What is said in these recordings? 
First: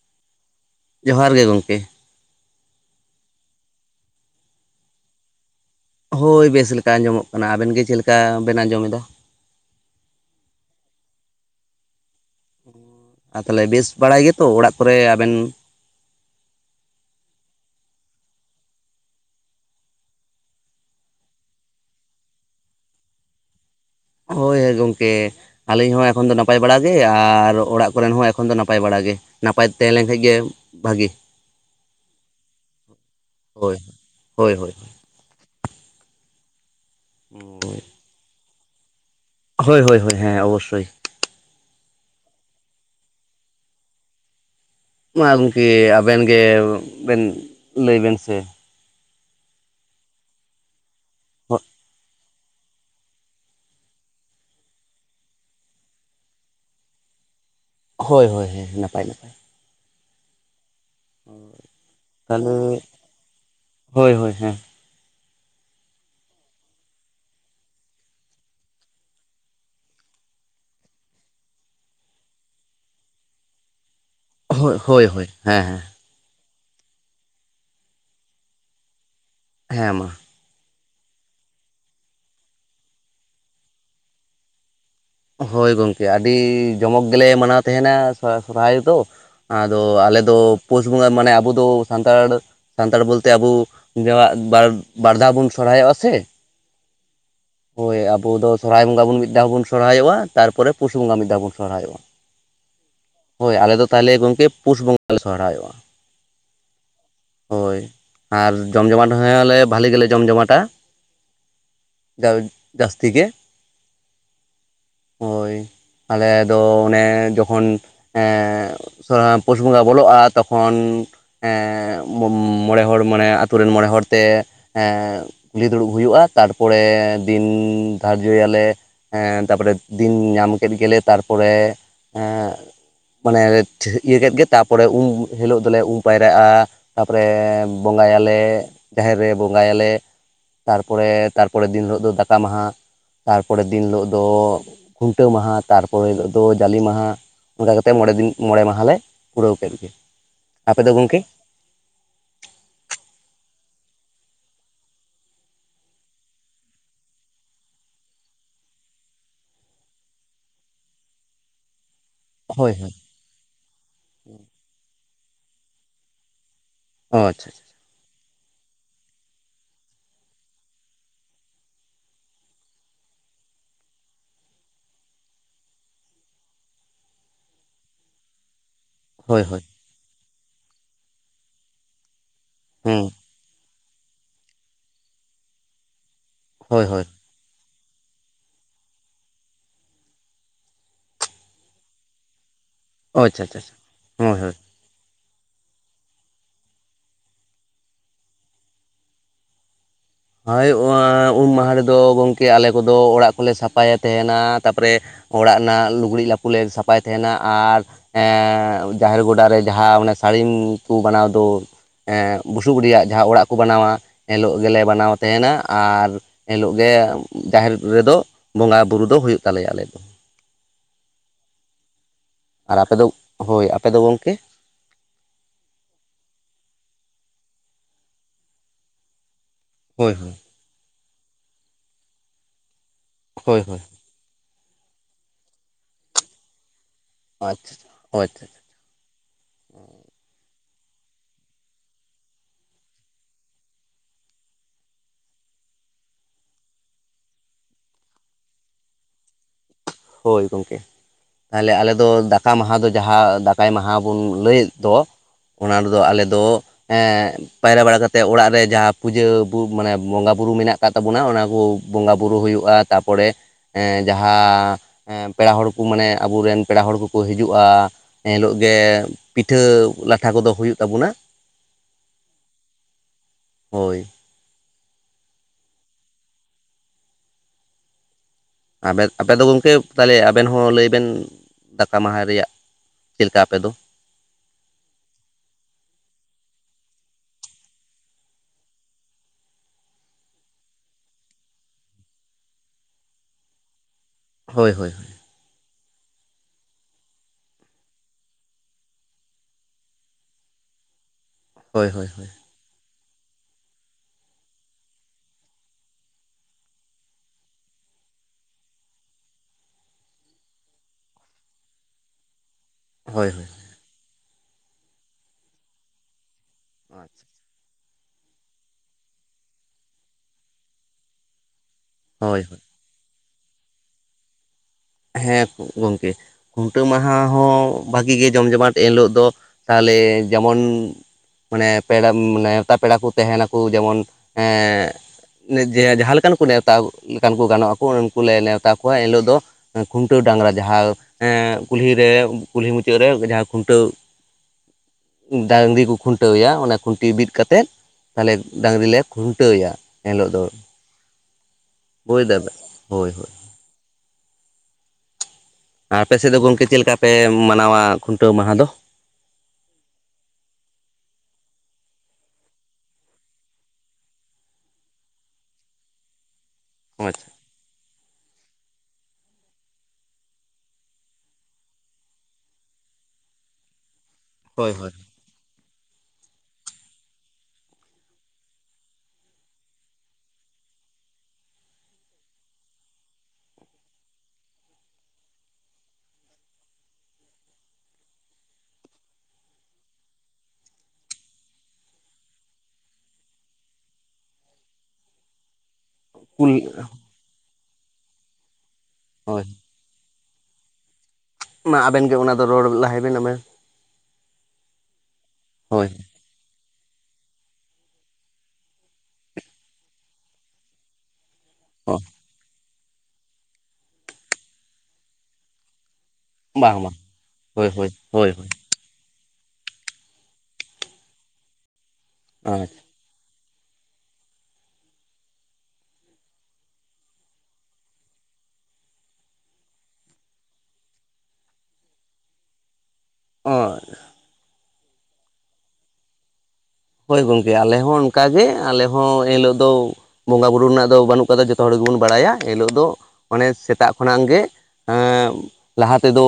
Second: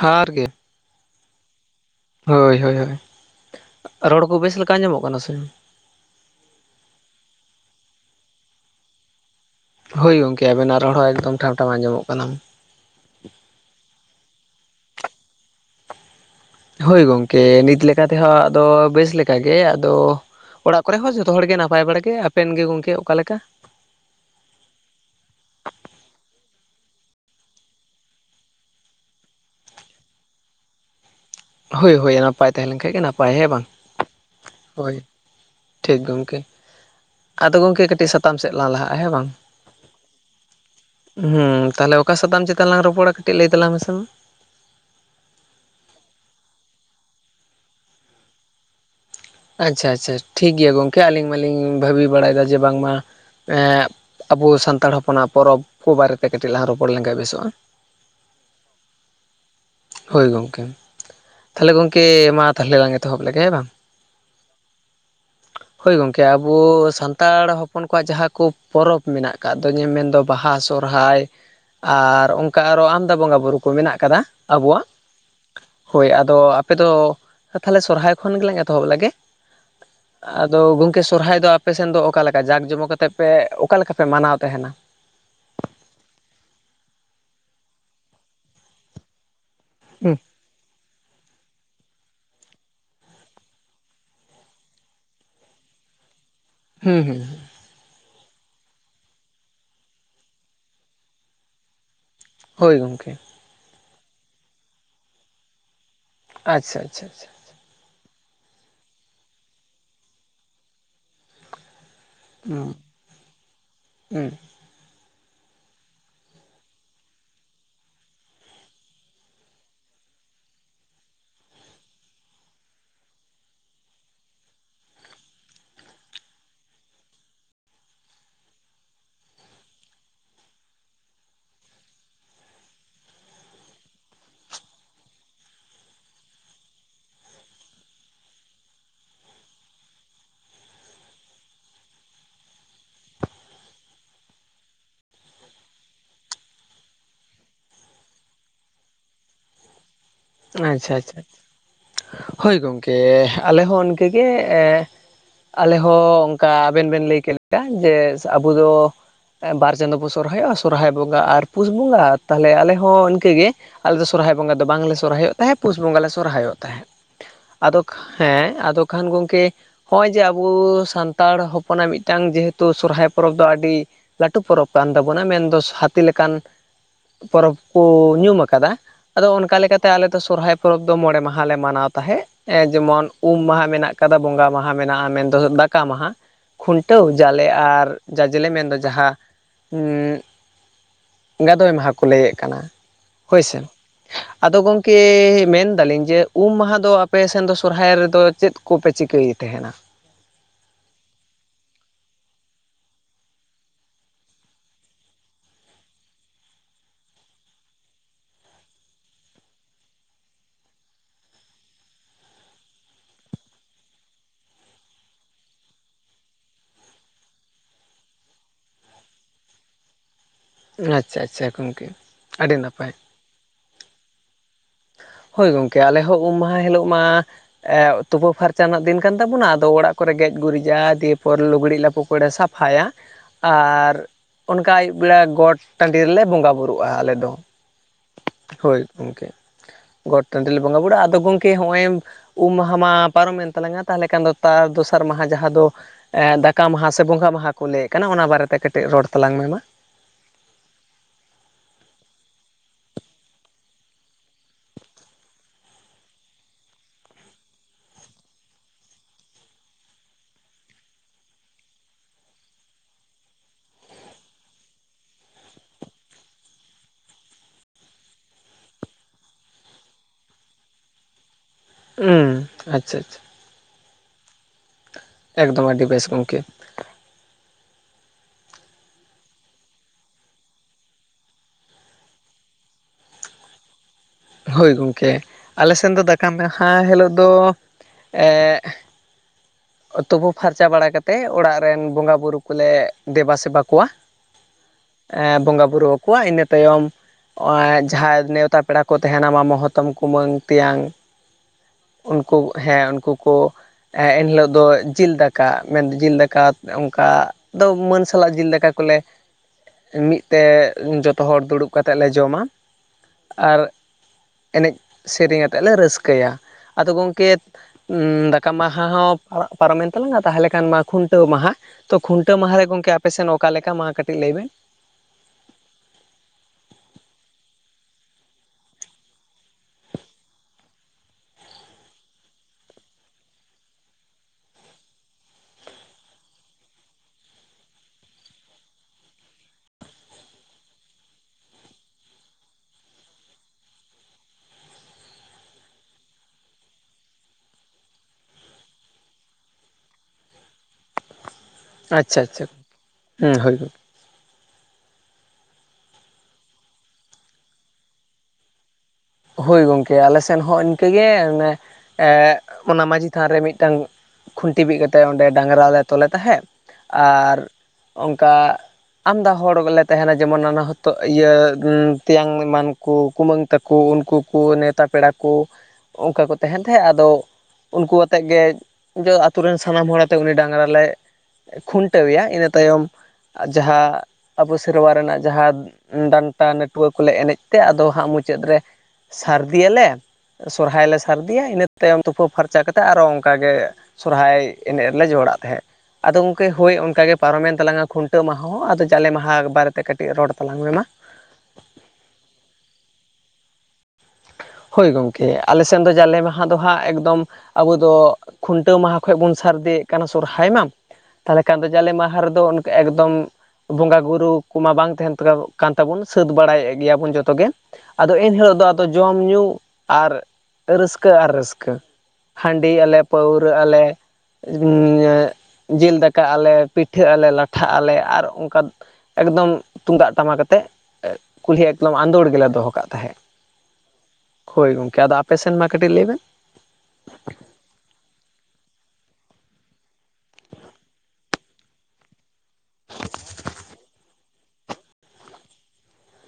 ᱦᱟᱨ ᱜᱮ ᱡᱚᱦᱟᱨ ᱜᱮ ᱜᱚᱢᱠᱮ ᱦᱳᱭ ᱦᱳᱭ ᱦᱳᱭ ᱨᱚᱲ ᱠᱚ ᱵᱮᱥ ᱞᱮᱠᱟ ᱟᱡᱚᱢᱚᱜ ᱠᱟᱱᱟ ᱥᱮ ᱦᱳᱭ ᱵᱮᱥ ᱞᱮᱠᱟ ᱟᱸᱡᱚᱢᱚᱜ ᱠᱟᱱᱟ ᱟᱵᱮᱱ ᱜᱮ ᱪᱮᱫ ᱞᱮᱠᱟ ᱵᱮᱱ ᱟᱸᱡᱚᱢ ᱮᱫᱟ ᱦᱳᱭ ᱜᱚᱝᱠᱮ ᱟᱵᱮᱱᱟᱜ ᱨᱚᱲ ᱦᱚᱸ ᱮᱠᱫᱚᱢ ᱴᱷᱟᱢᱴᱷᱟᱢ ᱟᱸᱡᱚᱢᱚᱜ ᱠᱟᱱᱟ ᱟᱨ ᱛᱟᱦᱚᱞᱮ ᱵᱮᱥ ᱵᱟᱲᱟ ᱜᱮᱛᱚ ᱚᱲᱟᱜ ᱠᱚᱨᱮ ᱟᱵᱮᱱ ᱦᱳᱭ ᱜᱚᱢᱠᱮ ᱱᱤᱛ ᱞᱮᱠᱟ ᱛᱮᱦᱚᱸ ᱟᱫᱚ ᱵᱮᱥ ᱞᱮᱠᱟ ᱜᱮ ᱟᱫᱚ ᱚᱲᱟᱜ ᱠᱚᱨᱮᱦᱚᱸ ᱡᱚᱛᱚ ᱦᱚᱲ ᱜᱮ ᱱᱟᱯᱟᱭ ᱵᱟᱲᱜᱮ ᱟᱯᱮᱱ ᱜᱮ ᱜᱚᱝᱠᱮ ᱚᱠᱟᱞᱮᱠᱟ ᱦᱳᱭ ᱦᱳᱭ ᱜᱚᱢᱠᱮ ᱟᱹᱞᱤᱧ ᱦᱚᱸ ᱮᱠᱷᱚᱱ ᱫᱚ ᱱᱟᱯᱟᱭ ᱵᱟᱲᱟᱜᱟᱜᱮ ᱟᱨ ᱚᱲᱟᱜ ᱠᱚᱨᱮᱱ ᱦᱚᱸ ᱮᱠᱷᱚᱱ ᱫᱚ ᱱᱟᱯᱟᱭ ᱵᱟᱲᱟᱜᱮ ᱱᱟᱯᱟᱭ ᱛᱟᱦᱮᱸ ᱞᱮᱱᱠᱟᱡ ᱜᱮ ᱵᱷᱟᱜᱤ ᱦᱳᱭ ᱦᱳᱭ ᱱᱟᱯᱟᱭ ᱛᱟᱦᱮᱸ ᱞᱮᱱᱠᱷᱟᱡ ᱜᱮ ᱱᱟᱯᱟᱭ ᱦᱮᱸ ᱵᱟᱝ ᱦᱳᱭ ᱦᱳᱭ ᱴᱷᱤᱠ ᱜᱚᱝᱠᱮ ᱟᱫᱚ ᱜᱚᱝᱠᱮ ᱠᱟᱹᱴᱤᱡ ᱥᱟᱛᱟᱢ ᱥᱮᱫ ᱞᱟᱝ ᱞᱟᱦᱟᱜᱼᱟ ᱦᱮᱸ ᱵᱟᱝ ᱦᱳᱭ ᱦᱳᱭ ᱦᱳᱭ ᱦᱮᱸ ᱚᱵᱚᱥᱥᱳᱭ ᱦᱮᱸ ᱛᱟᱦᱞᱮ ᱚᱠᱟ ᱥᱟᱛᱟᱢ ᱪᱮᱛᱟᱱ ᱞᱟᱝ ᱨᱚᱯᱚᱲᱟ ᱠᱟᱹᱴᱤᱡ ᱞᱟᱹᱭ ᱛᱟᱞᱟᱝ ᱢᱮᱥᱮ ᱢᱟ ᱢᱟ ᱜᱚᱢᱠᱮ ᱟᱵᱮᱱ ᱜᱮ ᱵᱮᱱ ᱞᱟᱹᱭ ᱵᱮᱱ ᱥᱮ ᱟᱪᱪᱷᱟ ᱟᱪᱪᱷᱟ ᱴᱷᱤᱠᱜᱮᱭᱟ ᱜᱚᱝᱠᱮ ᱟᱞᱤᱧ ᱢᱟᱞᱤᱧ ᱵᱷᱟᱹᱵᱤ ᱵᱟᱲᱟᱭᱮᱫᱟ ᱡᱮ ᱵᱟᱝᱢᱟ ᱮᱻᱟᱵᱳ ᱥᱟᱱᱛᱟᱲ ᱦᱚᱯᱚᱱᱟᱜ ᱯᱚᱨᱚᱵᱽ ᱠᱚ ᱵᱟᱨᱮᱛᱮ ᱠᱟᱹᱴᱤᱡ ᱞᱟᱦᱟ ᱨᱚᱯᱚᱲ ᱞᱮᱱᱠᱷᱟᱱ ᱵᱮᱥᱚᱜᱼᱟ ᱦᱳᱭ ᱦᱳᱭ ᱱᱟᱯᱟᱭ ᱦᱳᱭ ᱜᱚᱢᱠᱮ ᱛᱟᱦᱞᱮ ᱜᱚᱢᱠᱮ ᱢᱟ ᱛᱟᱦᱚᱞᱮ ᱛᱟᱦᱞᱮ ᱞᱟᱝ ᱮᱛᱚᱦᱚᱵ ᱞᱮᱜᱮ ᱦᱮᱸ ᱵᱟᱝ ᱦᱳᱭ ᱦᱳᱭ [unintelligible] ᱦᱳᱭ ᱜᱚᱢᱠᱮ ᱟᱵᱚ ᱥᱟᱱᱛᱟᱲ ᱦᱚᱯᱚᱱ ᱠᱚᱣᱟᱜ ᱡᱟᱦᱟᱸ ᱠᱚ ᱯᱚᱨᱚᱵᱽ ᱢᱮᱱᱟᱜ ᱟᱠᱟᱫ ᱫᱚ ᱡᱮ ᱢᱮᱱᱫᱚ ᱵᱟᱦᱟ ᱥᱚᱦᱚᱨᱟᱭ ᱟᱨ ᱚᱱᱠᱟ ᱟᱨᱚ ᱟᱢᱫᱟ ᱵᱚᱸᱜᱟ ᱵᱩᱨᱩ ᱠᱚ ᱢᱮᱱᱟᱜ ᱟᱠᱟᱫᱟ ᱦᱳᱭ ᱟᱵᱚᱣᱟᱜ ᱦᱳᱭ ᱦᱮᱸ ᱦᱮᱸ ᱦᱳᱭ ᱟᱫᱚ ᱟᱯᱮᱫᱚ ᱛᱟᱦᱚᱞᱮ ᱥᱚᱨᱦᱟᱭ ᱠᱷᱚᱱ ᱜᱮᱞᱟᱝ ᱮᱛᱚᱦᱚᱵ ᱞᱮᱜᱮ ᱦᱮᱸ ᱢᱟ ᱟᱫᱚ ᱜᱚᱢᱠᱮ ᱥᱚᱨᱦᱟᱭ ᱫᱚ ᱟᱯᱮ ᱥᱮᱱ ᱫᱚ ᱚᱠᱟᱞᱮ ᱞᱮᱠᱟ ᱡᱟᱠ ᱡᱚᱢᱚ ᱠᱟᱛᱮᱫ ᱯᱮ ᱚᱠᱟ ᱞᱮᱠᱟ ᱯᱮ ᱢᱟᱱᱟᱣ ᱛᱟᱦᱮᱱᱟ ᱦᱳᱭ ᱜᱚᱝᱠᱮ ᱟᱹᱰᱤ ᱡᱚᱢᱚᱠ ᱜᱮᱞᱮ ᱢᱟᱱᱟᱣ ᱛᱟᱦᱮᱱᱟ ᱥᱚᱨᱚᱦᱟᱭ ᱫᱚ ᱟᱫᱚ ᱦᱩᱸ ᱟᱞᱮᱫᱚ ᱯᱩᱥ ᱵᱚᱸᱜᱟ ᱢᱟᱱᱮ ᱟᱵᱚ ᱫᱚ ᱥᱟᱱᱛᱟᱲ ᱥᱟᱱᱛᱟᱲ ᱵᱚᱞᱛᱮ ᱟᱵᱚ ᱡᱚᱣᱟᱜ ᱵᱟᱨ ᱫᱷᱟᱣ ᱵᱚᱱ ᱥᱚᱨᱦᱟᱭᱚᱜᱼᱟ ᱥᱮ ᱦᱩᱸ ᱦᱩᱸᱸ ᱦᱳᱭ ᱟᱵᱚᱫᱚ ᱥᱚᱨᱦᱟᱭ ᱵᱚᱸᱜᱟ ᱵᱚᱱ ᱢᱤᱫ ᱫᱷᱟᱣ ᱵᱚᱱ ᱥᱚᱨᱚᱨᱟᱭᱚᱜᱼᱟ ᱛᱟᱨᱯᱚᱨᱮ ᱯᱩᱥ ᱵᱚᱸᱜᱟ ᱢᱤᱫ ᱫᱷᱟᱣ ᱵᱚᱱ ᱥᱚᱦᱚᱨᱟᱭᱚᱜᱼᱟ ᱦᱳᱭ ᱜᱚᱢᱠᱮ ᱦᱳᱭ ᱟᱞᱮ ᱫᱚ ᱛᱟᱦᱚᱞᱮ ᱜᱚᱝᱠᱮ ᱯᱩᱥ ᱵᱚᱸᱜᱟ ᱞᱮ ᱥᱚᱦᱚᱨᱟᱭᱚᱜᱼᱟ ᱟᱪᱪᱷᱟ ᱟᱪᱪᱷᱟ ᱦᱳᱭ ᱟᱨ ᱡᱚᱢ ᱡᱚᱢᱟᱴ ᱦᱚᱸᱞᱮ ᱵᱷᱟᱹᱞᱤ ᱜᱮᱞᱮ ᱡᱚᱢ ᱡᱚᱢᱟᱴᱟ ᱡᱟᱹᱥᱛᱤ ᱜᱮ ᱦᱩᱸ ᱦᱳᱭ ᱟᱞᱮ ᱫᱚ ᱚᱱᱮ ᱡᱚᱠᱷᱚᱱ ᱮᱻ ᱯᱩᱥ ᱵᱚᱸᱜᱟ ᱵᱚᱞᱚᱜᱼᱟ ᱛᱚᱠᱷᱚᱱ ᱮᱻ ᱢᱚᱬᱮ ᱦᱚᱲ ᱢᱟᱱᱮ ᱟᱛᱳ ᱨᱮᱱ ᱢᱚᱬᱮ ᱦᱚᱲᱛᱮ ᱮᱻ ᱠᱩᱞᱦᱤ ᱫᱩᱲᱩᱵ ᱦᱩᱭᱩᱜᱼᱟ ᱛᱟᱨᱯᱚᱨᱮ ᱫᱤᱱ ᱫᱷᱟᱨᱡᱚᱭᱟᱞᱮ [unintelligible] ᱮᱸ ᱛᱟᱨᱯᱚᱨᱮ ᱫᱤᱱ ᱧᱟᱢ ᱠᱮᱫ ᱜᱮᱞᱮ ᱛᱟᱨᱯᱚᱨᱮ ᱮᱻ ᱢᱟᱱᱮ ᱤᱭᱟᱹ ᱠᱮᱫ ᱜᱮ ᱛᱟᱨᱯᱚᱨᱮ ᱩᱢ ᱦᱤᱞᱳᱜ ᱫᱚᱞᱮ ᱩᱢ ᱯᱟᱭᱨᱟᱜᱼᱟ ᱛᱟᱯᱚᱨᱮ ᱵᱚᱸᱜᱟᱭᱟᱞᱮ ᱡᱟᱦᱮᱨ ᱨᱮ ᱵᱚᱸᱜᱟᱭᱟᱞᱮ ᱛᱟᱨᱯᱚᱨᱮ ᱛᱟᱨᱯᱚᱨᱮ ᱫᱤᱱ ᱦᱤᱞᱳᱜ ᱫᱚ ᱫᱟᱠᱟ ᱢᱟᱦᱟ ᱛᱟᱨᱯᱚᱨᱮ ᱫᱤᱱ ᱦᱤᱞᱳᱜ ᱫᱚ ᱠᱷᱩᱱᱴᱟᱹᱣ ᱢᱟᱦᱟ ᱛᱟᱨᱯᱚᱨᱮ ᱦᱤᱞᱳᱜ ᱫᱚ ᱡᱟᱞᱮ ᱢᱟᱦᱟ ᱚᱱᱠᱟ ᱠᱟᱛᱮᱫ ᱢᱚᱲᱮ ᱫᱤᱱ ᱢᱚᱬᱮ ᱢᱟᱦᱟ ᱞᱮ ᱯᱩᱨᱟᱹᱣ ᱠᱮᱫ ᱜᱮ ᱟᱯᱮ ᱫᱚ ᱟᱪᱪᱷᱟ ᱟᱪᱪᱷᱟ ᱜᱚᱢᱠᱮ ᱦᱳᱭ ᱜᱚᱝᱠᱮ ᱟᱞᱮ ᱦᱚᱸ ᱚᱱᱠᱮ ᱜᱮ ᱟᱞᱮ ᱦᱚᱸ ᱚᱱᱠᱟ ᱟᱵᱮᱱ ᱵᱮᱱ ᱞᱟᱹᱭ ᱠᱮᱫ ᱞᱮᱠᱟ ᱡᱮ ᱟᱵᱚ ᱫᱚ ᱵᱟᱨ ᱪᱟᱸᱫᱳ ᱵᱚ ᱥᱚᱦᱚᱨᱟᱭᱚᱜᱼᱟ ᱥᱚᱨᱦᱟᱭ ᱵᱚᱸᱜᱟ ᱟᱨ ᱯᱩᱥ ᱵᱚᱸᱜᱟ ᱛᱟᱦᱚᱞᱮ ᱦᱳᱭ ᱟᱞᱮ ᱦᱳᱭ ᱦᱚᱸ ᱤᱱᱠᱟᱹᱜᱮ ᱟᱞᱮ ᱥᱚᱨᱦᱟᱭ ᱵᱚᱸᱜᱟ ᱫᱚ ᱵᱟᱝᱞᱮ ᱥᱚᱨᱦᱟᱭᱚᱜ ᱛᱟᱦᱮᱸᱫ ᱯᱩᱥ ᱵᱚᱸᱜᱟ ᱞᱮ ᱥᱚᱨᱦᱟᱭᱚᱜ ᱛᱟᱦᱮᱸᱫ ᱚ ᱟᱪᱪᱷᱟ ᱟᱫᱚ ᱦᱮᱸ ᱟᱫᱚ ᱠᱷᱟᱱ ᱜᱚᱢᱠᱮ ᱦᱚᱜᱼᱚᱭ ᱡᱮ ᱟᱵᱚ ᱥᱟᱱᱛᱟᱲ ᱦᱚᱯᱚᱱᱟᱜ ᱢᱤᱫᱴᱟᱝ ᱡᱮᱦᱮᱛᱩ ᱥᱚᱨᱦᱟᱭ ᱯᱚᱨᱚᱵᱽ ᱫᱚ ᱟᱹᱰᱤ ᱞᱟᱹᱴᱩ ᱯᱚᱨᱚᱵᱽ ᱠᱟᱱ ᱛᱟᱵᱚᱱᱟ ᱢᱮᱱᱫᱚ ᱦᱟᱹᱛᱤ ᱞᱮᱠᱟᱱ ᱯᱚᱨᱚᱵᱽ ᱠᱩ ᱧᱩᱢ ᱟᱠᱟᱫᱟ ᱟᱫᱚ ᱦᱳᱭ ᱚᱱᱠᱟ ᱦᱳᱭ ᱞᱮᱠᱟᱛᱮ ᱟᱞᱮ ᱫᱚ ᱥᱚᱨᱦᱟᱭ ᱯᱚᱨᱚᱵᱽ ᱫᱚ ᱢᱚᱬᱮ ᱢᱟᱦᱟᱞ ᱞᱮ ᱢᱟᱱᱟᱣ ᱛᱟᱦᱮᱸᱫ ᱦᱮᱸ ᱡᱮᱢᱚᱱ ᱩᱢ ᱢᱟᱦᱟ ᱢᱮᱱᱟᱜ ᱠᱟᱫᱟ ᱵᱚᱸᱜᱟ ᱢᱟᱦᱟ ᱢᱮᱱᱟᱜᱼᱟ ᱢᱮᱱᱫᱚ ᱫᱟᱠᱟ ᱢᱟᱦᱟ ᱦᱳᱭ ᱦᱳᱭ ᱠᱷᱩᱱᱴᱟᱹᱣ ᱡᱟᱞᱮ ᱟᱨ ᱡᱟᱡᱞᱮ ᱢᱮᱱᱫᱚ ᱡᱟᱦᱟᱸ ᱩᱸ ᱜᱟᱫᱳᱭ ᱢᱟᱦᱟ ᱠᱚ ᱞᱟᱹᱭᱮᱫ ᱠᱟᱱᱟ ᱚ ᱟᱪᱪᱷᱟ ᱦᱳᱭ ᱥᱮ᱾ ᱟᱪᱪᱷᱟ ᱦᱳᱭ ᱦᱳᱭ ᱜᱚᱢᱠᱮ ᱢᱮᱱᱫᱟᱞᱤᱧ ᱡᱮ ᱩᱢ ᱢᱟᱦᱟ ᱫᱚ ᱟᱯᱮ ᱥᱮᱱ ᱫᱚ ᱥᱚᱨᱟᱭ ᱨᱮᱫᱚ ᱪᱮᱫ ᱠᱚᱯᱮ ᱪᱤᱠᱟᱹᱭᱮᱫ ᱛᱟᱦᱮᱸᱱᱟ? ᱦᱳᱭ ᱩᱢ ᱢᱟᱦᱟ ᱨᱮᱫᱚ ᱜᱚᱢᱠᱮ ᱟᱞᱮ ᱠᱚᱫᱚ ᱚᱲᱟᱜ ᱠᱚᱞᱮ ᱥᱟᱯᱷᱟᱭᱮᱫ ᱛᱟᱦᱮᱸᱱᱟ, ᱛᱟᱨᱯᱚᱨᱮ ᱚᱲᱟᱜ ᱨᱮᱱᱟᱜ ᱞᱩᱜᱽᱲᱤᱡ ᱞᱟᱯᱚ ᱞᱮ ᱥᱟᱯᱷᱟᱭ ᱛᱟᱦᱮᱸᱱᱟ, ᱟᱨ ᱮᱸᱻ ᱡᱟᱦᱮᱨ ᱜᱚᱰᱟ ᱨᱮ ᱡᱟᱦᱟᱸ ᱚᱱᱟ ᱥᱟᱹᱲᱤᱢ ᱠᱩ ᱵᱟᱱᱟᱣ ᱫᱚ ᱵᱩᱥᱩᱵ ᱨᱮᱭᱟᱜ ᱡᱟᱦᱟᱸ ᱚᱲᱟᱜ ᱠᱚ ᱵᱮᱱᱟᱣᱟ, ᱮᱱᱤᱞᱳᱜ ᱜᱮᱞᱮ ᱵᱮᱱᱟᱣ ᱛᱟᱦᱮᱸᱱᱟ ᱟᱨ ᱮᱱᱤᱞᱳᱜ ᱜᱮ ᱡᱟᱦᱮᱨ ᱨᱮᱫᱚ ᱵᱚᱸᱜᱟ ᱵᱩᱨᱩ ᱫᱚ ᱦᱩᱭᱩᱜ ᱛᱟᱞᱮᱭᱟ ᱟᱞᱮ ᱫᱚ᱾ ᱟᱪᱪᱷᱟ ᱟᱪᱪᱷᱟ ᱜᱚᱝᱠᱮ᱾ ᱟᱨ ᱟᱯᱮ ᱫᱚ ᱦᱳᱭ ᱟᱯᱮ ᱫᱚ ᱜᱚᱢᱠᱮ? ᱦᱳᱭ ᱜᱚᱝᱠᱮ ᱟᱞᱮᱦᱚᱸ ᱩᱢ ᱢᱟᱦᱟ ᱦᱤᱞᱳᱜ ᱢᱟ ᱛᱩᱯᱳ ᱯᱷᱟᱨ ᱪᱟᱜ ᱫᱤᱱ ᱠᱟᱱ ᱛᱟᱵᱚᱱᱟ ᱟᱫᱚ ᱚᱲᱟᱜ ᱦᱳᱭ ᱠᱚᱨᱮ ᱦᱳᱭ ᱜᱮᱡ ᱜᱩᱨᱤᱡᱟ ᱫᱤᱭᱮ ᱯᱚᱨ ᱞᱩᱜᱽᱲᱤᱡ ᱞᱟᱯᱚ ᱠᱚᱨᱮ ᱥᱟᱯᱷᱟᱭᱟ᱾ ᱦᱳᱭ ᱦᱳᱭ ᱟᱨ ᱚᱱᱠᱟ ᱟᱹᱭᱩᱵ ᱵᱮᱲᱟ ᱜᱚᱴ ᱴᱟᱺᱰᱤ ᱨᱮᱞᱮ ᱵᱚᱸᱜᱟ ᱵᱩᱨᱩᱜᱼᱟ ᱟᱞᱮ ᱫᱚ᱾ ᱟᱪᱪᱷᱟ ᱦᱳᱭ ᱟᱪᱪᱷᱟ᱾ ᱦᱳᱭ ᱜᱚᱢᱠᱮ ᱜᱚᱴ ᱴᱟᱺᱰᱤ ᱞᱮ ᱵᱚᱸᱜᱟ ᱵᱩᱨᱩᱜ ᱟᱫᱚ ᱜᱚᱢᱠᱮ ᱦᱚᱜᱼᱚᱭ ᱩᱢ ᱢᱟᱸᱦᱟ ᱢᱟ ᱯᱟᱨᱚᱢᱮᱱ ᱛᱟᱞᱟᱝᱟ ᱛᱟᱦᱚᱞᱮ ᱠᱷᱟᱱ ᱫᱚ ᱛᱟᱨ ᱫᱚᱥᱟᱨ ᱢᱟᱸᱦᱟ ᱡᱟᱦᱟᱸ ᱫᱚ, ᱫᱟᱠᱟ ᱢᱟᱸᱦᱟ ᱥᱮ ᱵᱚᱸᱜᱟ ᱢᱟᱦᱟ ᱠᱚ ᱞᱟᱹᱭᱮᱫ ᱠᱟᱱᱟ ᱚᱱᱟ ᱵᱟᱨᱮᱛᱮ ᱠᱟᱹᱴᱤᱡ ᱨᱚᱲ ᱛᱟᱞᱟᱝ ᱢᱮ ᱢᱟ᱾ ᱦᱳᱭ ᱜᱚᱢᱠᱮ᱾ ᱛᱟᱦᱚᱞᱮ ᱟᱞᱮ ᱫᱚ ᱫᱟᱠᱟ ᱢᱟᱦᱟ ᱫᱚ ᱡᱟᱦᱟᱸ ᱫᱟᱠᱟᱭ ᱢᱟᱦᱟ ᱵᱚᱱ ᱞᱟᱹᱭᱮᱫ ᱫᱚ, ᱚᱱᱟ ᱨᱮᱫᱚ ᱟᱞᱮᱫᱚ ᱮ ᱯᱟᱭᱨᱟ ᱵᱟᱲᱟ ᱠᱟᱛᱮᱫ ᱚᱲᱟᱜ ᱨᱮ ᱡᱟᱦᱟᱸ ᱯᱩᱡᱟᱹ ᱢᱟᱱᱮ ᱵᱚᱸᱜᱟ ᱵᱩᱨᱩ ᱢᱮᱱᱟᱜ ᱟᱠᱟᱫ ᱛᱟᱵᱚᱱᱟ, ᱚᱱᱟ ᱠᱚ ᱵᱚᱸᱜᱟ ᱵᱩᱨᱩ ᱦᱩᱭᱩᱜᱼᱟ᱾ ᱛᱟ ᱯᱚᱨᱮ ᱮᱸᱻ ᱡᱟᱦᱟᱸ ᱦᱮᱸ ᱯᱮᱲᱟ ᱦᱚᱲ ᱠᱩ ᱢᱟᱱᱮ ᱟᱵᱚᱨᱮᱱ ᱯᱮᱲᱟ ᱦᱚᱲ ᱠᱚᱠᱚ ᱦᱤᱡᱩᱜᱼᱟ᱾ ᱮᱱᱦᱤᱞᱳᱜ ᱜᱮ ᱯᱤᱴᱷᱟᱹ ᱞᱟᱴᱷᱟ ᱠᱚᱫᱚ ᱦᱩᱭᱩᱜ ᱛᱟᱵᱚᱱᱟ᱾ ᱩᱸᱻ ᱟᱪᱪᱷᱟ ᱟᱪᱪᱷᱟ᱾ ᱦᱳᱭ᱾ ᱮᱠᱫᱚᱢ ᱟᱹᱰᱤ ᱵᱮᱥ ᱜᱚᱢᱠᱮ᱾ ᱟᱵᱮᱱ ᱟᱯᱮᱫ ᱫᱚ ᱜᱚᱢᱠᱮ ᱛᱟᱦᱚᱞᱮ ᱟᱵᱮᱱ ᱦᱚᱸ ᱞᱟᱹᱭ ᱵᱮᱱ ᱫᱟᱠᱟ ᱢᱟᱦᱟ ᱨᱮᱭᱟᱜ ᱪᱮᱫ ᱞᱮᱠᱟ ᱟᱯᱮ ᱫᱚ? ᱦᱳᱭ ᱜᱚᱢᱠᱮ ᱟᱞᱮᱥᱮᱱ ᱫᱚ ᱫᱟᱠᱟ ᱢᱟᱦᱟ ᱦᱤᱞᱳᱜ ᱫᱚ ᱮᱻ ᱛᱩᱯᱳ ᱯᱷᱟᱨᱪᱟ ᱵᱟᱲᱟ ᱠᱟᱛᱮᱫ ᱚᱲᱟᱜ ᱨᱮᱱ ᱵᱚᱸᱜᱟ ᱵᱩᱨᱩ ᱠᱚᱞᱮ ᱫᱮᱵᱟ ᱥᱮᱵᱟ ᱠᱚᱣᱟ᱾ ᱦᱳᱭ ᱦᱳᱭ᱾ ᱵᱚᱸᱜᱟ ᱵᱳᱨᱩ ᱟᱠᱚᱣᱟ ᱤᱱᱟᱹ ᱛᱟᱭᱚᱢ ᱚ ᱡᱟᱦᱟᱸᱭ ᱱᱮᱣᱛᱟ ᱯᱮᱲᱟ ᱠᱚ ᱛᱟᱸᱦᱮᱱᱟᱢᱟ ᱢᱚᱦᱚᱛᱚᱢᱼᱠᱩᱢᱟᱹᱝ, ᱛᱮᱭᱟᱝ ᱦᱳᱭ ᱦᱳᱭ ᱦᱳᱭ ᱩᱱᱠᱩ ᱦᱮᱸ ᱩᱱᱠᱩ ᱠᱚ ᱮᱱᱦᱤᱞᱳᱜ ᱫᱚ ᱡᱤᱞ ᱫᱟᱠᱟ ᱢᱮᱱ ᱡᱤᱞ ᱫᱟᱠᱟ ᱚᱱᱠᱟ ᱫᱚ ᱢᱟᱹᱱ ᱥᱟᱞᱟᱜ ᱡᱤᱞ ᱫᱟᱠᱟ ᱠᱚᱞᱮ ᱢᱤᱫ ᱛᱮ ᱡᱷᱚᱛᱚ ᱦᱚᱲ ᱫᱩᱲᱩᱵ ᱠᱟᱛᱮᱫ ᱞᱮ ᱡᱚᱢᱟ᱾ ᱦᱳᱭ ᱦᱳᱭ ᱟᱨ ᱮᱱᱮᱡ ᱥᱮᱨᱮᱧ ᱟᱛᱮᱫ ᱞᱮ ᱨᱟᱹᱥᱠᱟᱹᱭᱟ, ᱟᱫᱚ ᱜᱚᱢᱠᱮ ᱩᱸᱻ ᱫᱟᱠᱟ ᱢᱟᱦᱟ ᱦᱚᱸ ᱯᱟᱨᱚᱢᱮᱱ ᱛᱟᱞᱟᱝᱟ ᱛᱟᱦᱚᱞᱮᱟᱱ ᱢᱟ ᱠᱷᱩᱱᱴᱟᱹᱣ ᱢᱟᱦᱟ, ᱛᱚ ᱠᱷᱩᱱᱴᱟᱹ ᱦᱳᱭ ᱦᱳᱭ ᱢᱟᱦᱟ ᱨᱮ ᱜᱚᱝᱠᱮ ᱟᱯᱮᱥᱮᱱ ᱚᱠᱟ ᱞᱮᱠᱟ ᱢᱟ ᱠᱟᱹᱴᱤᱡ ᱞᱟᱹᱭᱵᱮᱱ? ᱦᱮᱸ ᱜᱚᱢᱠᱮ᱾ ᱠᱷᱩᱱᱴᱟᱹᱣ ᱢᱟᱦᱟ ᱦᱚᱸ ᱵᱷᱟᱹᱜᱤ ᱜᱮ ᱡᱚᱢ ᱡᱚᱢᱟᱴ ᱮᱱᱦᱤᱞᱳᱜ ᱫᱚ ᱛᱟᱦᱚᱞᱮ ᱡᱮᱢᱚᱱ ᱢᱟᱱᱮ ᱯᱮᱲᱟ ᱱᱮᱣᱛᱟ ᱯᱮᱲᱟ ᱠᱚ ᱛᱟᱦᱮᱱᱟᱠᱚ ᱡᱮᱢᱚᱱ ᱮᱸ ᱡᱮ ᱡᱟᱦᱟᱸ ᱞᱮᱠᱟᱱ ᱠᱚ ᱱᱮᱣᱛᱟ ᱞᱮᱠᱟᱱ ᱠᱚ ᱜᱟᱱᱚᱜᱼᱟ ᱩᱱᱠᱩᱞᱮ ᱱᱮᱣᱛᱟ ᱠᱚᱣᱟ ᱮᱱᱦᱤᱞᱳᱜ ᱫᱚ᱾ ᱠᱷᱩᱱᱴᱟᱹᱣ ᱰᱟᱝᱨᱟ ᱡᱟᱦᱟᱸ ᱮᱸ ᱠᱩᱞᱦᱤᱨ ᱨᱮ ᱠᱩᱞᱦᱤ ᱢᱩᱪᱟᱹᱫ ᱨᱮ ᱡᱟᱦᱟᱸ ᱠᱷᱩᱱᱴᱟᱹᱣ ᱰᱟᱹᱝᱨᱤ ᱠᱚ ᱠᱷᱩᱱᱴᱟᱹᱣ ᱮᱭᱟ ᱚᱱᱟ ᱠᱷᱩᱱᱴᱤ ᱵᱤᱫ ᱠᱟᱛᱮᱜ᱾ ᱛᱟᱦᱞᱮ ᱰᱟᱝᱨᱤᱞ ᱞᱮ ᱠᱷᱩᱱᱴᱟᱹᱣᱭᱟ ᱮᱱᱦᱤᱞᱳᱜ ᱫᱚ᱾ ᱟᱪᱪᱷᱟ ᱵᱳᱭ ᱟᱪᱪᱷᱟ ᱫᱟᱵᱮ ᱦᱳᱭ ᱦᱳᱭ ᱦᱮᱸ ᱜᱚᱢᱠᱮ᱾ ᱟᱨ ᱟᱯᱮ ᱥᱮᱫ ᱫᱚ ᱜᱚᱢᱠᱮ ᱪᱮᱫ ᱞᱮᱠᱟ ᱯᱮ ᱢᱟᱱᱟᱣᱟ ᱠᱷᱩᱱᱴᱟᱹᱣ ᱢᱟᱦᱟ ᱫᱚ? ᱦᱳᱭ ᱜᱚᱝᱠᱮ ᱟᱞᱮ ᱥᱮᱱ ᱦᱚᱸ ᱤᱱᱠᱟᱹᱜᱮ ᱚᱱᱮ ᱮ ᱚᱱᱟ ᱢᱟᱺᱡᱷᱤ ᱛᱷᱟᱱ ᱨᱮ ᱢᱤᱫᱴᱟᱝ ᱠᱷᱩᱱᱴᱤ ᱵᱤᱫ ᱠᱟᱛᱮᱫ ᱚᱸᱰᱮ ᱰᱟᱝᱨᱟ ᱞᱮ ᱛᱚᱞᱮᱫ ᱛᱟᱦᱮᱸᱫ ᱟᱪᱪᱷᱟ ᱟᱨ ᱚᱱᱠᱟ ᱟᱢᱫᱟ ᱦᱚᱲ ᱜᱮᱞᱮ ᱛᱟᱦᱮᱱᱟ ᱡᱮᱢᱚᱱ ᱱᱟᱱᱟ ᱦᱚᱛᱚ ᱤᱭᱟᱹ ᱛᱮᱭᱟᱝ ᱮᱢᱟᱱ ᱠᱚ ᱠᱩᱢᱟᱹᱝ ᱛᱟᱠᱚ᱾ ᱠᱚ ᱩᱱᱠᱩ ᱠᱚ ᱦᱳᱭ ᱱᱮᱶᱛᱟ ᱦᱳᱭ ᱯᱮᱲᱟ ᱠᱚ ᱚᱱᱠᱟ ᱠᱚ ᱛᱟᱦᱮᱱ ᱛᱟᱦᱮᱸᱫ ᱟᱫᱚ ᱩᱱᱠᱩ ᱟᱛᱮᱜ ᱜᱮ ᱟᱹᱛᱩ ᱨᱮᱱ ᱥᱟᱱᱟᱢ ᱦᱚᱲ ᱟᱛᱮ ᱩᱱᱤ ᱰᱟᱝᱨᱟ ᱞᱮ ᱠᱷᱩᱱᱴᱟᱹᱣ ᱮᱭᱟ ᱤᱱᱟᱹ ᱛᱟᱭᱚᱢ ᱡᱟᱦᱟᱸ ᱟᱵᱚ ᱥᱮᱨᱣᱟ ᱨᱮᱱᱟᱜ ᱡᱟᱦᱟᱸ ᱰᱟᱱᱴᱟ ᱱᱟᱹᱴᱣᱟᱹ ᱠᱚᱞᱮ ᱮᱱᱮᱡ ᱛᱮ ᱟᱫᱚ ᱦᱟᱸᱜ ᱢᱩᱪᱟᱹᱫ ᱨᱮ ᱥᱟᱨᱫᱤᱭᱟᱞᱮ ᱥᱚᱦᱭ ᱞᱮ ᱥᱟᱨᱫᱤᱭᱟ ᱤᱱᱟᱹ ᱛᱟᱭᱚᱢ ᱛᱩᱯᱩ ᱯᱷᱟᱨᱪᱟ ᱠᱟᱛᱮᱫ ᱟᱨᱚ ᱚᱱᱠᱟᱜᱮ ᱥᱚᱨᱦᱟᱭ ᱮᱱᱮᱡ ᱨᱮᱞᱮ ᱡᱚᱲᱟᱜ ᱛᱟᱦᱮᱸᱫ᱾ ᱟᱫᱚ ᱜᱚᱢᱠᱮ ᱠᱩᱞ ᱦᱳᱭ ᱚᱱᱠᱟᱜ ᱜᱮ ᱯᱟᱨᱚᱢᱮᱱ ᱛᱟᱞᱟᱝᱟ ᱠᱷᱩᱱᱴᱟᱹᱣ ᱢᱟᱦᱟ ᱦᱚᱸ ᱟᱫᱚ ᱡᱟᱞᱮ ᱢᱟᱦᱟ ᱦᱳᱭ ᱵᱟᱨᱮᱛᱮ ᱠᱟᱹᱤᱡ ᱨᱚᱲ ᱛᱟᱞᱟᱝ ᱢᱮᱢᱟ ᱢᱟ ᱟᱵᱮᱱ ᱜᱮ ᱚᱱᱟᱫᱚ ᱨᱚᱲ ᱞᱟᱦᱟᱭᱵᱮᱱ ᱟᱵᱮᱱ? ᱦᱳᱭ ᱜᱚᱢᱠᱮ ᱟᱞᱮ ᱥᱮᱱ ᱫᱚ ᱦᱳᱭ ᱡᱟᱞᱮ ᱢᱟ ᱟᱫᱚ ᱦᱟᱸᱜ ᱮᱠᱫᱚᱢ ᱟᱵᱚ ᱫᱚ ᱠᱷᱩᱱᱴᱟᱹᱣ ᱢᱟᱦᱟ ᱠᱷᱚᱱ ᱵᱚᱱ ᱥᱟᱨᱫᱤᱭᱮᱜ ᱠᱟᱱᱟ ᱥᱚᱨᱦᱟᱭ ᱢᱟ᱾ ᱛᱟᱦᱚᱞᱮ ᱠᱷᱟᱱ ᱫᱚ ᱡᱟᱞᱮ ᱚ ᱢᱟᱦᱟ ᱨᱮᱫᱚ ᱮᱠᱫᱚᱢ ᱵᱚᱸᱜᱟ ᱵᱩᱨᱩ ᱠᱚᱢᱟ ᱵᱟᱝ ᱛᱟᱦᱮᱱ ᱛᱟᱠᱚ ᱠᱟᱱ ᱛᱟᱵᱚᱱ ᱥᱟᱹᱛ ᱵᱟᱲᱟᱭᱮᱫ ᱵᱟᱝ ᱵᱟᱝ ᱜᱮᱭᱟᱵᱚᱱ ᱡᱚᱛᱚᱜ ᱜᱮ ᱦᱳᱭ ᱦᱳᱭ ᱟᱫᱚ ᱦᱳᱭ ᱦᱳᱭ ᱮᱱᱦᱤᱞᱳᱜ ᱫᱚ ᱟᱫᱚ ᱡᱚᱢ ᱡᱚᱢ ᱧᱩ ᱟᱨ ᱨᱟᱹᱥᱠᱟᱹ ᱟᱨ ᱨᱟᱹᱥᱠᱟᱹ ᱦᱟᱺᱰᱤ ᱟᱪᱪᱷᱟ ᱟᱞᱮ ᱯᱟᱹᱣᱨᱟᱹᱜ ᱟᱞᱮ, ᱡᱤᱞ ᱫᱟᱠᱟᱜ ᱟᱞᱮ, ᱯᱤᱴᱷᱟᱹᱜ ᱟᱞᱮ, ᱞᱟᱴᱷᱟᱜ ᱟᱞᱮ ᱟᱨ ᱚᱱᱠᱟ ᱮᱠᱫᱚᱢ ᱛᱩᱢᱫᱟᱜ ᱴᱟᱢᱟᱠᱛᱮᱜ ᱠᱩᱞᱦᱤ ᱮᱠᱫᱚᱢ ᱟᱸᱫᱳᱲ ᱜᱮᱞᱮ ᱫᱚᱦᱚ ᱠᱟᱜ ᱛᱟᱦᱮᱸᱫ᱾ [unintelligible] ᱦᱳᱭ ᱜᱚᱢᱠᱮ ᱟᱫᱚ ᱟᱯᱮᱥᱮᱱ ᱢᱟ ᱠᱟᱹᱴᱤᱡ ᱞᱟᱹᱭᱵᱮᱱ? ᱦᱳᱭ ᱜᱚᱝᱠᱮ ᱟᱞᱮ ᱦᱚᱸ ᱚᱱᱠᱟᱜᱮ ᱟᱞᱮ ᱦᱚᱸ ᱮᱱᱦᱤᱞᱳᱜ ᱫᱚ ᱵᱚᱸᱜᱟ ᱵᱩᱨᱩ ᱨᱮᱱᱟᱜ ᱫᱚ ᱵᱟᱹᱱᱩᱜ ᱠᱟᱫᱟ ᱡᱚᱛᱚ ᱦᱚᱲ ᱜᱮᱵᱚᱱ ᱵᱟᱲᱟᱭᱟ ᱮᱱᱦᱤᱞᱳᱜ ᱫᱚ ᱢᱟᱱᱮ ᱥᱮᱛᱟᱜ ᱠᱷᱚᱱᱟᱜ ᱜᱮ ᱦᱮᱸ ᱞᱟᱦᱟ ᱛᱮᱫᱚ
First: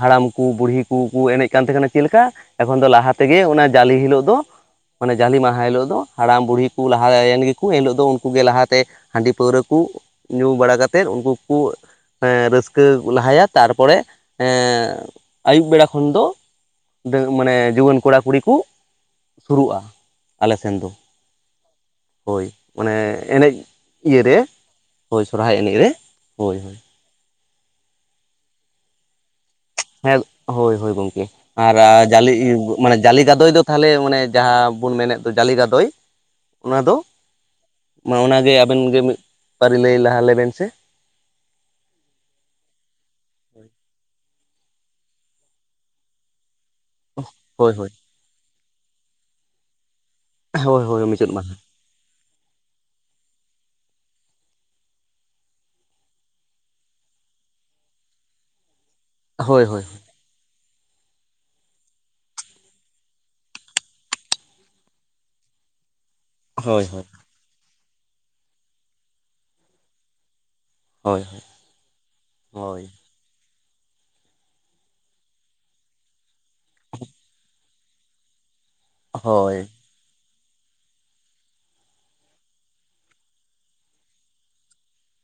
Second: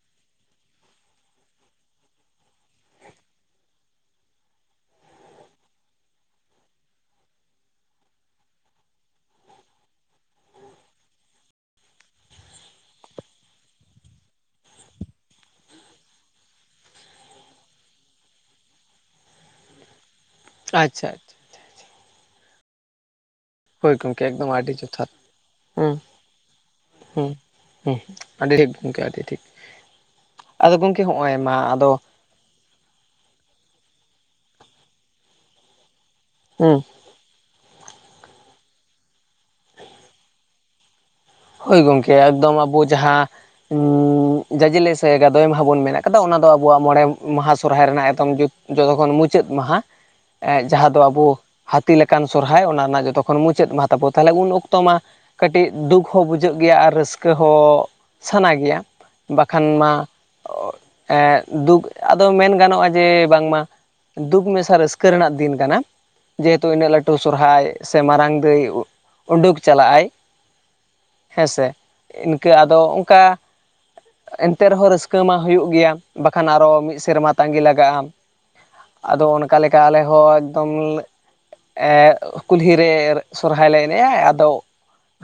ᱦᱟᱲᱟᱢ ᱠᱚ ᱵᱩᱲᱦᱤ ᱠᱚᱠᱚ ᱮᱱᱮᱡ ᱠᱟᱱ ᱛᱟᱦᱮᱸ ᱠᱟᱱᱟ ᱪᱮᱫ ᱞᱮᱠᱟ ᱮᱠᱷᱚᱱ ᱫᱚ ᱞᱟᱦᱟ ᱛᱮᱜᱮ ᱚᱱᱟ ᱡᱟᱞᱮ ᱦᱤᱞᱳᱜ ᱫᱚ ᱢᱟᱱᱮ ᱡᱟᱞᱮ ᱢᱟᱦᱟ ᱦᱤᱞᱳᱜ ᱫᱚ ᱦᱟᱲᱟᱢ ᱵᱩᱲᱦᱤ ᱠᱚ ᱞᱟᱦᱟᱭᱮᱱ ᱜᱮᱠᱚ ᱮᱱ ᱦᱤᱞᱳᱜ ᱫᱚ ᱩᱱᱠᱩᱜ ᱜᱮ ᱞᱟᱦᱟᱛᱮ ᱦᱟᱺᱰᱤ ᱯᱟᱹᱣᱨᱟᱹ ᱠᱚ ᱧᱩ ᱵᱟᱲᱟ ᱠᱟᱛᱮᱫ ᱩᱱᱠᱩ ᱠᱚ ᱮ ᱨᱟᱹᱥᱠᱟᱹ ᱞᱟᱦᱟᱭᱟ ᱛᱟᱨᱯᱚᱨᱮ ᱟᱹᱭᱩᱵ ᱵᱮᱲᱟ ᱠᱷᱚᱱ ᱫᱚ ᱢᱟᱱᱮ ᱡᱩᱣᱟᱹᱱ ᱠᱚᱲᱟ ᱠᱩᱲᱤ ᱠᱚ ᱥᱩᱨᱩᱜ-ᱟ ᱟᱞᱮᱥᱮᱱ ᱫᱚ ᱟᱪᱪᱷᱟ ᱟᱪᱪᱷᱟ ᱦᱳᱭ ᱢᱟᱱᱮ ᱮᱱᱮᱡ ᱦᱳᱭ ᱜᱚᱢᱠᱮ ᱤᱭᱟᱹᱨᱮ ᱮᱠᱫᱚᱢ ᱟᱹᱰᱤ ᱦᱳᱭ ᱥᱚᱨᱦᱟᱭ ᱮᱱᱮᱡ ᱨᱮ ᱦᱳᱭ ᱦᱳᱭ᱾ ᱦᱮᱸ ᱦᱮᱸ ᱟᱹᱰᱤ ᱴᱷᱤᱠ ᱜᱚᱢᱠᱮ ᱟᱹᱰᱤ ᱴᱷᱤᱠ᱾ ᱦᱮᱸ ᱦᱳᱭ ᱟᱫᱚ ᱦᱳᱭ ᱜᱚᱢᱠᱮ ᱦᱚᱸᱜᱼᱚᱭ ᱢᱟ ᱟᱨ ᱟᱫᱚ ᱡᱟᱞᱮ ᱢᱟᱱᱮ ᱡᱟᱞᱤ ᱜᱟᱫᱚᱭ ᱫᱚ ᱛᱟᱦᱚᱞᱮ ᱢᱟᱱᱮ ᱡᱟᱦᱟᱸ ᱵᱚᱱ ᱢᱮᱱᱮᱫ ᱫᱚ ᱡᱟᱞᱤ ᱜᱟᱫᱚᱭ᱾ ᱦᱩᱸ ᱚᱱᱟ ᱫᱚ ᱢᱟ ᱚᱱᱟᱜᱮ ᱟᱵᱮᱱ ᱜᱮ ᱢᱤᱫ ᱯᱟᱹᱨᱤ ᱞᱟᱹᱭ ᱞᱟᱦᱟ ᱞᱮᱵᱮᱱ ᱥᱮ ᱦᱳᱭ ᱜᱚᱢᱠᱮ ᱮᱠᱫᱚᱢ ᱟᱵᱚ ᱡᱟᱦᱟᱸ ᱡᱟᱡᱮᱞᱮ ᱥᱮ ᱜᱟᱫᱚᱭ ᱢᱟᱦᱟ ᱵᱚᱱ ᱢᱮᱱ ᱠᱟᱫᱟ ᱚᱱᱟ ᱫᱚ ᱟᱵᱚᱣᱟᱜ ᱢᱚᱬᱮ ᱢᱟᱦᱟ ᱦᱳᱭ ᱥᱚᱨᱦᱟᱭ ᱦᱳᱭ ᱨᱮᱱᱟᱜ ᱮᱠᱫᱚᱢ ᱡᱚᱛᱚᱠᱷᱚᱱ ᱢᱩᱪᱟᱹᱫ ᱢᱟᱦᱟ ᱦᱳᱭ ᱡᱟᱦᱟᱸ ᱫᱚ ᱦᱳᱭ ᱟᱵᱚ ᱢᱩᱪᱟᱹᱫ ᱢᱟᱦᱟ ᱦᱟ ᱦᱟᱹᱛᱤ ᱞᱮᱠᱟᱱ ᱥᱚᱨᱦᱟᱭ ᱚᱱᱟ ᱨᱮᱱᱟᱜ ᱡᱚᱛᱚ ᱠᱷᱚᱱ ᱢᱩᱪᱟᱹᱫ ᱢᱟᱦᱟ ᱛᱟᱵᱚᱱ ᱛᱟᱦᱚᱞᱮ ᱩᱱ ᱚᱠᱛᱚ ᱢᱟ ᱠᱟᱹᱴᱤᱡ ᱫᱩᱠ ᱦᱚᱸ ᱵᱩᱡᱷᱟᱹᱜ ᱜᱮᱭᱟ ᱟᱨ ᱨᱟᱹᱥᱠᱟᱹ ᱦᱚᱸ ᱥᱟᱱᱟ ᱜᱮᱭᱟ ᱵᱟᱠᱷᱟᱱ ᱦᱳᱭ ᱦᱳᱭ ᱢᱟ ᱫᱩᱠ ᱟᱫᱚ ᱢᱮᱱ ᱜᱟᱱᱚᱜ-ᱟ ᱡᱮ ᱵᱟᱝᱢᱟ ᱫᱩᱠ ᱢᱮᱥᱟ ᱨᱟᱹᱥᱠᱟᱹ ᱨᱮᱱᱟᱜ ᱫᱤᱱ ᱠᱟᱱᱟ ᱡᱮᱦᱮᱛᱩ ᱦᱳᱭ ᱤᱱᱟᱹᱜ ᱦᱳᱭ ᱞᱟᱹᱴᱩ ᱥᱚᱨᱦᱟᱭ ᱥᱮ ᱢᱟᱨᱟᱝ ᱫᱟᱹᱭ ᱩᱰᱩᱠ ᱪᱟᱞᱟᱜ-ᱟᱭ ᱦᱳᱭ ᱦᱮᱸᱥᱮ ᱤᱱᱠᱟᱹ ᱟᱫᱚ ᱦᱳᱭ ᱚᱱᱠᱟ ᱮᱱᱛᱮ ᱨᱮᱦᱚᱸ ᱨᱟᱹᱥᱠᱟᱹ ᱢᱟ ᱦᱩᱭᱩᱜ ᱜᱮᱭᱟ᱾ ᱵᱟᱠᱷᱟᱱ ᱟᱨᱚ ᱢᱤᱫ ᱥᱮᱨᱢᱟ ᱛᱟᱸᱜᱤ ᱞᱟᱜᱟᱜ-ᱟ ᱟᱫᱚ ᱚᱱᱠᱟ ᱦᱳᱭ ᱞᱮᱠᱟ ᱟᱞᱮ ᱦᱚᱸ ᱮᱠᱫᱚᱢ ᱮᱜ ᱠᱩᱦᱞᱤ ᱨᱮ ᱥᱚᱨᱦᱟᱭ ᱞᱮ ᱮᱱᱮᱡ-ᱟ ᱟᱫᱚ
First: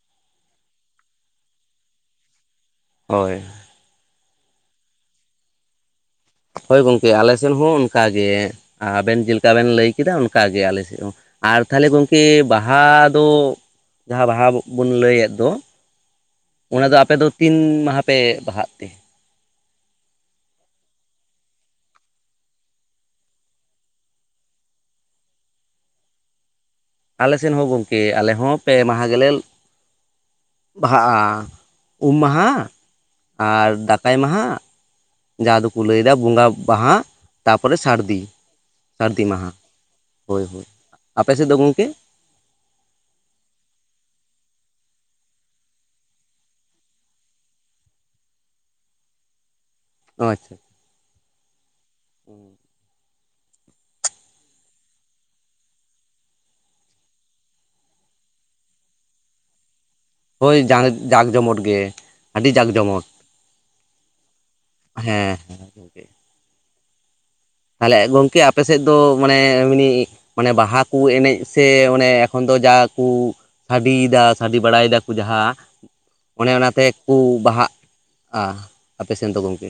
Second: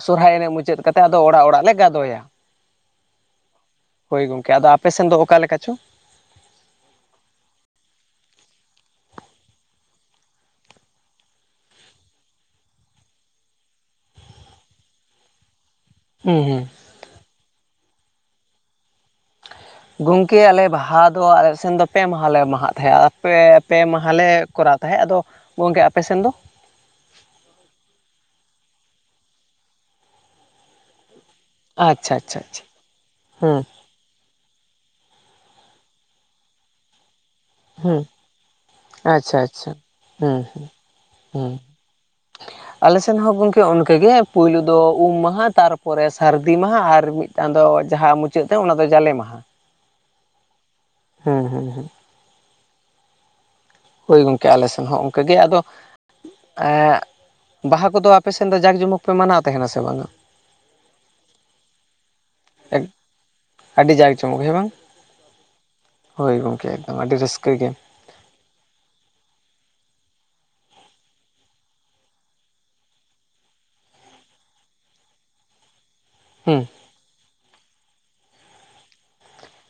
ᱥᱚᱨᱦᱟᱭ ᱮᱱᱮᱡ ᱢᱩᱪᱟᱹᱫ ᱢᱩᱪᱟᱹᱫ ᱠᱟᱛᱮ ᱟᱫᱚ ᱚᱲᱟᱜ ᱚᱲᱟᱜ ᱞᱮ ᱜᱟᱫᱚᱭᱟ ᱦᱳᱭ ᱦᱳᱭ ᱜᱚᱝᱠᱮ ᱟᱫᱚ ᱟᱯᱮᱥᱱ ᱫᱚ ᱚᱠᱟ ᱞᱮᱠᱟ ᱪᱚ ᱦᱳᱭ ᱜᱚᱝᱠᱮ ᱟᱞᱮᱥᱮᱫ ᱦᱚᱸ ᱚᱱᱠᱟᱜᱮ ᱟᱵᱮᱱ ᱡᱮᱞᱮᱠᱟ ᱵᱮᱱ ᱞᱟᱹᱭ ᱠᱮᱫᱟ ᱚᱱᱠᱟᱜᱮ ᱟᱞᱮᱥᱮᱫ ᱦᱚᱸ ᱟᱨ ᱛᱟᱦᱞᱮ ᱜᱚᱢᱠᱮ ᱵᱟᱦᱟ ᱫᱚ ᱡᱟᱦᱟᱸ ᱵᱟᱦᱟ ᱵᱚᱱ ᱞᱟᱹᱭᱮᱫ ᱫᱚ ᱦᱩᱸ ᱦᱩᱸ ᱚᱱᱟ ᱫᱚ ᱟᱯᱮ ᱫᱚ ᱛᱤᱱ ᱢᱟᱦᱟ ᱯᱮ ᱵᱟᱦᱟᱜ ᱛᱮ ᱜᱚᱢᱠᱮ ᱟᱞᱮ ᱵᱟᱦᱟ ᱫᱚ ᱟᱞᱮ ᱥᱮᱱ ᱫᱚ ᱯᱮ ᱢᱟᱦᱟᱞᱮ ᱢᱟᱦᱟᱜ ᱛᱟᱦᱮᱸᱫ ᱯᱮ ᱢᱟᱦᱮ ᱞᱮ ᱠᱚᱨᱟᱣ ᱛᱟᱦᱮᱸᱫ ᱟᱫᱚ ᱜᱚᱝᱠᱮ ᱟᱯᱮᱥᱮᱱ ᱫᱚ ᱟᱞᱮ ᱥᱮᱱ ᱦᱚᱸ ᱜᱚᱝᱠᱮ ᱟᱞᱮ ᱦᱚᱸ ᱯᱮ ᱢᱟᱦᱟ ᱜᱮᱞᱮ ᱵᱟᱦᱟᱜᱼᱟ ᱟᱪᱪᱷᱟ ᱩᱢ ᱟᱪᱪᱷᱟ ᱢᱟᱦᱟ ᱟᱪᱪᱷᱟ ᱦᱩᱸ ᱟᱨ ᱫᱟᱠᱟᱭ ᱢᱟᱦᱟ ᱡᱟᱦᱟᱸ ᱫᱚᱠᱚ ᱞᱟᱹᱭ ᱫᱟ ᱵᱚᱸᱜᱟ ᱢᱟᱦᱟ ᱛᱟᱯᱚᱨᱮ ᱦᱩᱸ ᱥᱟᱹᱨᱫᱤ ᱥᱟᱹᱨᱫᱤ ᱟᱪᱪᱷᱟ ᱢᱟᱦᱟ ᱟᱪᱪᱷᱟ ᱦᱩᱸ ᱦᱳᱭ ᱦᱳᱭ ᱟᱯᱮ ᱥᱮᱫ ᱫᱚ ᱜᱚᱢᱠᱮ [inaudible] ᱟᱞᱮᱥᱮᱱ ᱦᱚᱸ ᱜᱚᱢᱠᱮ ᱚᱱᱠᱟᱜᱮ ᱯᱩᱭᱞᱩ ᱫᱚ ᱩᱢ ᱢᱟᱦᱟ ᱛᱟᱨᱯᱚᱨᱮ ᱥᱟᱹᱨᱫᱤ ᱢᱟᱦᱟ ᱟᱨ ᱢᱤᱫ ᱢᱤᱫᱴᱟᱝ ᱫᱚ ᱡᱟᱦᱟᱸ ᱢᱩᱪᱟᱹᱫ ᱛᱮ ᱚᱱᱟᱫᱚ ᱡᱟᱞᱮ ᱢᱟᱦᱟ ᱟᱪᱷᱟ ᱦᱮᱸ ᱦᱮᱸ ᱦᱮᱸ ᱦᱳᱭ ᱜᱚᱝᱠᱮ ᱟᱞᱮ ᱥᱮᱱ ᱦᱚᱸ ᱚᱱᱠᱟᱜᱮ ᱟᱫᱚ ᱮᱜ ᱵᱟᱦᱟ ᱠᱚᱫᱚ ᱟᱯᱮ ᱥᱮᱱ ᱫᱚ ᱡᱟᱠᱼ ᱡᱚᱢᱚᱠ ᱯᱮ ᱢᱟᱱᱟᱣ ᱛᱟᱦᱮᱱᱟ ᱥᱮ ᱵᱟᱝ ᱟ ᱦᱳᱭ ᱡᱟᱠ ᱡᱚᱢᱚᱴ ᱜᱮ ᱟᱹᱰᱤ ᱡᱟᱠ ᱡᱚᱢᱚᱴ ᱟᱹᱰᱤ ᱡᱟᱠ ᱡᱚᱢᱚᱠ ᱦᱮᱸ ᱵᱟᱝ ᱦᱮᱸ ᱦᱮᱸ ᱦᱳᱭ ᱜᱚᱢᱠᱮ ᱮᱠᱫᱚᱢ ᱟᱹᱰᱤ ᱨᱟᱹᱥᱠᱟᱹ ᱜᱮ ᱛᱟᱦᱞᱮ ᱜᱚᱝᱠᱮ ᱟᱯᱮᱥᱮᱫ ᱫᱚ ᱢᱟᱱᱮ ᱮᱢᱱᱤ ᱢᱟᱱᱮ ᱵᱟᱦᱟ ᱠᱚ ᱮᱱᱮᱡ ᱥᱮ ᱚᱱᱮ ᱮᱠᱷᱚᱱ ᱫᱚ ᱡᱟ ᱠᱩ ᱥᱟᱰᱤ ᱫᱟ ᱥᱟᱰᱤ ᱵᱟᱲᱟᱭ ᱫᱟᱠᱚ ᱡᱟᱦᱟᱸ ᱚᱱᱮ ᱦᱩᱸ ᱚᱱᱟᱛᱮᱠᱚ ᱵᱟᱦᱟᱜᱼᱟ ᱟᱯᱮ ᱥᱮᱱ ᱫᱚ ᱜᱚᱢᱠᱮ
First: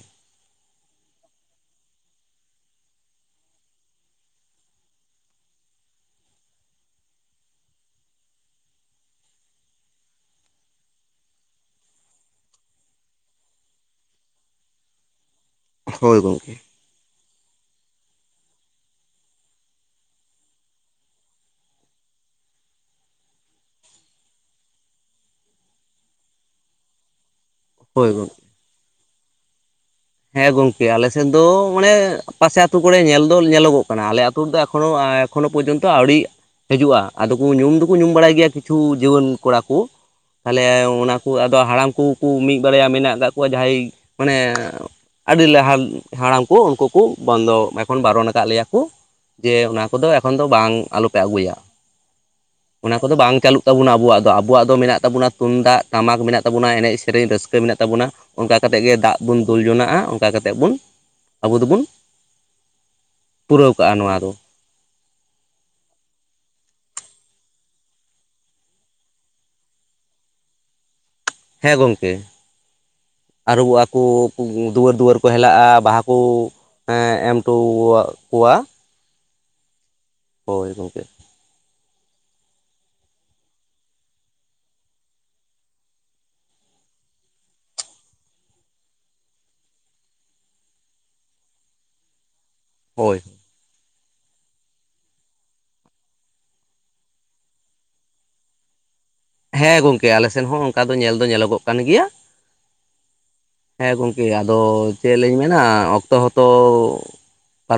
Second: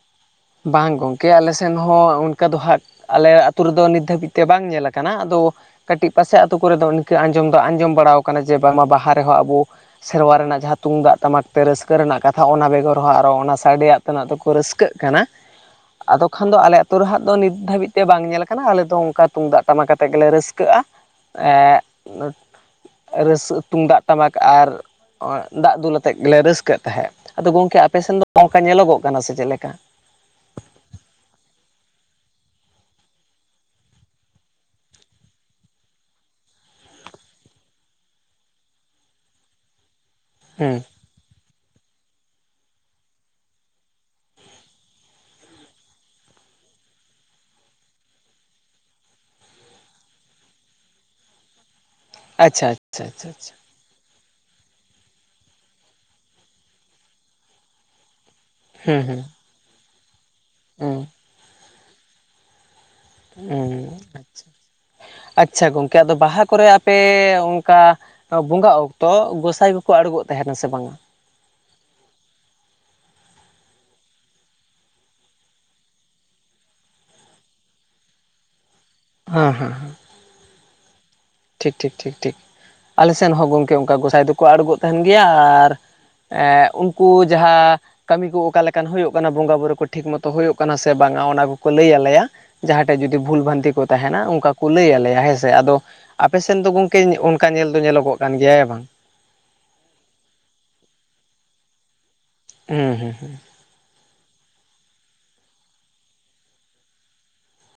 ᱵᱟᱝ ᱜᱚᱝᱠᱮ ᱟᱞᱮ ᱥᱮᱱ ᱦᱚᱸ ᱚᱱᱠᱟ ᱫᱚ ᱦᱟᱸᱜ ᱟᱞᱮ ᱟᱹᱛᱩ ᱨᱮᱫᱚ ᱱᱤᱛ ᱫᱷᱟ. ᱵᱤᱡ ᱛᱮ ᱵᱟᱝ ᱧᱮᱞ ᱠᱟᱱᱟ ᱠᱟᱹᱴᱤᱡ ᱯᱟᱥᱮ ᱟᱹᱛᱩ ᱠᱚᱨᱮ ᱫᱚ ᱤᱱᱠᱟᱹ ᱟᱸᱡᱚᱢ ᱫᱚ ᱟᱸᱡᱚᱢ ᱵᱟᱲᱟ ᱠᱟᱱᱟ ᱡᱮ ᱵᱟᱝᱢᱟ ᱵᱟᱦᱟ ᱨᱮᱦᱚᱸ ᱟᱵᱚ ᱥᱮᱨᱣᱟ ᱨᱮᱱᱟᱜ ᱡᱟᱦᱟᱸ ᱛᱩᱢᱫᱟᱜ ᱴᱟᱢᱟᱠ ᱛᱮ ᱨᱟᱹᱥᱠᱟᱹ ᱨᱮᱱᱟᱜ ᱠᱟᱛᱷᱟ ᱚᱱᱟ ᱵᱮᱜᱚᱨ ᱦᱚᱸ ᱟᱨᱚ ᱚᱱᱟ ᱥᱟᱰᱮᱭᱟᱜ ᱛᱮᱱᱟᱜ ᱛᱮᱠᱚ ᱨᱟᱹᱥᱠᱟᱹᱜ ᱠᱟᱱᱟ ᱦᱳᱭ ᱟᱫᱚ ᱠᱷᱟᱱ ᱜᱚᱝᱠᱮ ᱫᱚ ᱟᱞᱮ ᱟᱛᱳ ᱨᱮᱦᱟᱜ ᱫᱚ ᱱᱤᱛ ᱫᱷᱟᱹᱵᱤᱡ ᱛᱮ ᱵᱟᱝ ᱧᱮᱞ ᱠᱟᱱᱟ ᱟᱞᱮ ᱫᱚ ᱚᱱᱠᱟ ᱛᱩᱢᱫᱟᱜ ᱴᱟᱢᱟᱠ ᱟᱛᱮᱫ ᱜᱮᱞᱮ ᱨᱟᱹᱥᱠᱟᱹᱜᱼᱟ ᱮᱜ ᱨᱟᱹᱥ ᱛᱩᱢᱫᱟᱜ ᱴᱟᱢᱟᱠ ᱟᱨ ᱫᱟᱜ ᱫᱩᱞ ᱟᱛᱮᱫ ᱜᱮᱞᱮ ᱨᱟᱹᱥᱠᱟᱹᱜ ᱛᱟᱦᱮᱸᱫ ᱟᱫᱚ ᱜᱚᱝᱠᱮ ᱟᱯᱮ ᱦᱳᱭ ᱥᱮᱱ ᱫᱚ ᱜᱚᱝᱠᱮ ᱚᱱᱠᱟ ᱧᱮᱞᱚᱜᱚᱜ ᱠᱟᱱᱟ ᱥᱮ ᱪᱮᱫ ᱞᱮᱠᱟ ᱦᱮᱸ ᱜᱚᱝᱠᱮ ᱟᱞᱮᱥᱮᱫ ᱫᱚ ᱢᱟᱱᱮ ᱯᱟᱥᱮ ᱟᱹᱛᱩ ᱠᱚᱨᱮ ᱧᱮᱞ ᱫᱚ ᱧᱮᱞᱚᱜᱚᱜ ᱠᱟᱱᱟ ᱟᱞᱮ ᱟᱹᱛᱩ ᱨᱮᱫᱚ ᱮᱠᱷᱚᱱᱚ ᱮᱠᱷᱚᱱᱳ ᱯᱚᱨᱡᱚᱱᱛᱚ ᱟᱹᱣᱲᱤ ᱦᱤᱡᱩᱜᱼᱟ ᱟᱫᱚ ᱠᱚ ᱧᱩᱢ ᱫᱩᱠᱩ ᱧᱩᱢ ᱵᱟᱲᱟᱭ ᱜᱮᱭᱟ ᱠᱤᱪᱷᱩ ᱡᱩᱣᱟᱹᱱ ᱠᱚᱲᱟ ᱠᱚ ᱛᱟᱦᱚᱞᱮ ᱦᱩᱸ ᱚᱱᱟ ᱠᱩ ᱟᱫᱚ ᱦᱟᱲᱟᱢ ᱠᱩᱠᱩ ᱢᱤᱫ ᱵᱟᱨᱭᱟ ᱢᱮᱱᱟᱜ ᱠᱟᱫ ᱠᱚᱣᱟ ᱡᱟᱦᱟᱸᱭ ᱢᱟᱱᱮ ᱟᱹᱰᱤ ᱞᱟᱦᱟ ᱦᱟᱲᱟᱢ ᱠᱚ ᱩᱱᱠᱩ ᱠᱚ ᱵᱚᱱᱫᱚ ᱮᱠᱷᱚᱱ ᱵᱟᱨᱚᱱ ᱟᱠᱟᱫ ᱞᱮᱭᱟ ᱠᱚ ᱡᱮ ᱚᱱᱟ ᱠᱚᱫᱚ ᱮᱠᱷᱚᱱ ᱫᱚ ᱵᱟᱝ ᱟᱞᱚᱯᱮ ᱟᱹᱜᱩᱭᱟ ᱟᱪᱪᱷᱟ ᱚᱱᱟ ᱟᱪᱪᱷᱟ ᱠᱚᱫᱚ ᱟᱪᱪᱷᱟ ᱵᱟᱝ ᱟᱪᱪᱷᱟ ᱪᱟᱹᱞᱩᱜ ᱛᱵᱚᱱᱟ ᱟᱵᱚᱣᱟᱜ ᱫᱚ ᱟᱵᱚᱣᱟᱜ ᱫᱚ ᱢᱮᱱᱟᱜ ᱛᱟᱵᱚᱱᱟ ᱛᱩᱢᱫᱟᱜ ᱴᱟᱢᱟᱠ ᱢᱮᱱᱟᱜ ᱛᱟᱵᱚᱱᱟ ᱮᱱᱮᱡ ᱥᱮᱨᱮᱧ ᱨᱟᱹᱥᱠᱟᱹ ᱢᱮᱱᱟᱜ ᱛᱟᱵᱚᱱᱟ ᱚᱱᱠᱟ ᱠᱟᱛᱮᱫ ᱜᱮ ᱦᱩᱸ ᱫᱟᱜ ᱵᱚᱱ ᱫᱩᱞ ᱡᱚᱱᱟᱜᱼᱟ ᱚᱱᱠᱟ ᱠᱟᱛᱮᱫ ᱵᱚᱱ ᱦᱩᱸ ᱟᱵᱚ ᱫᱚᱵᱚᱱ ᱦᱮᱸ ᱯᱩᱨᱟᱹᱣ ᱠᱟᱜᱼᱟ ᱱᱚᱣᱟ ᱫᱚ ᱟᱪᱪᱷᱟ ᱜᱚᱝᱠᱮ ᱟᱫᱚ ᱵᱟᱦᱟ ᱠᱚᱨᱮ ᱟᱯᱮ ᱚᱱᱠᱟ ᱵᱚᱸᱜᱟᱜ ᱚᱠᱛᱚ ᱜᱚᱸᱥᱟᱭ ᱠᱚᱠᱚ ᱟᱬᱜᱚᱜ ᱛᱟᱦᱮᱱᱟ ᱥᱮ ᱵᱟᱝ ᱟ ᱦᱮᱸ ᱜᱚᱢᱠᱮ ᱟᱹᱨᱩᱵᱚᱜᱼᱟ ᱠᱩ ᱫᱩᱣᱟᱹᱨ ᱫᱩᱣᱟᱹᱨ ᱠᱚ ᱦᱮᱞᱟᱜᱼᱟ ᱵᱟᱦᱟ ᱠᱩ ᱮᱸ ᱮᱢ ᱴᱚ ᱠᱚᱣᱟ ᱦᱟᱸ ᱦᱟᱸ ᱦᱳᱭ ᱜᱚᱝᱠᱮ ᱴᱷᱤᱠ ᱴᱷᱤᱠ ᱴᱷᱤᱠ ᱴᱷᱤᱠ ᱟᱞᱮ ᱥᱮᱱ ᱦᱚᱸ ᱜᱚᱢᱠᱮ ᱚᱱᱠᱟ ᱜᱚᱸᱥᱟᱭ ᱫᱚᱠᱚ ᱟᱬᱜᱚ ᱛᱟᱦᱮᱱ ᱜᱮᱭᱟ ᱟᱨ ᱮᱻᱩᱱᱠᱩ ᱡᱟᱦᱟᱸ ᱠᱟᱹᱢᱤ ᱠᱚ ᱚᱠᱟ ᱞᱮᱠᱟᱱ ᱦᱩᱭᱩᱜ ᱠᱟᱱᱟ ᱵᱚᱸᱜᱟᱼ ᱵᱩᱨᱩ ᱠᱚ ᱴᱷᱤᱠ ᱢᱚᱛᱳ ᱦᱩᱭᱩᱜ ᱠᱟᱱᱟ ᱥᱮ ᱵᱟᱝᱟ ᱚᱱᱟ ᱠᱚᱠᱚ ᱞᱟᱹᱭ ᱟᱞᱮᱭᱟ ᱡᱟᱦᱟᱸ ᱴᱷᱮᱡ ᱦᱳᱭ ᱡᱩᱫᱤ ᱵᱷᱩᱞ ᱵᱷᱟᱱᱛᱤ ᱠᱚ ᱛᱟᱦᱮᱱᱟ ᱚᱱᱠᱟ ᱠᱚ ᱞᱟᱹᱭ ᱟᱞᱮᱭᱟ ᱦᱮᱸᱥᱮ ᱟᱫᱚ ᱟᱯᱮ ᱥᱮᱱ ᱫᱚ ᱜᱚᱝᱠᱮ ᱚᱱᱠᱟ ᱧᱮᱞ ᱫᱚ ᱧᱮᱞᱚᱜᱚᱜ ᱠᱟᱱ ᱜᱮᱭᱟ ᱦᱮ ᱵᱟᱝ ᱦᱮᱸ ᱜᱚᱝᱠᱮ ᱟᱞᱮ ᱥᱮᱱ ᱦᱚᱸ ᱚᱱᱠᱟ ᱫᱚ ᱧᱮᱞ ᱫᱚ ᱧᱮᱞᱚᱜᱚᱜ ᱠᱟᱱ ᱜᱮᱭᱟ ᱦᱩᱸ ᱦᱩᱸ ᱦᱩᱸ ᱦᱮᱸ ᱜᱚᱝᱠᱮ ᱟᱫᱚ ᱪᱮᱫ ᱞᱤᱧ ᱢᱮᱱᱟ ᱚᱠᱛᱚ ᱦᱚᱸ ᱛᱚ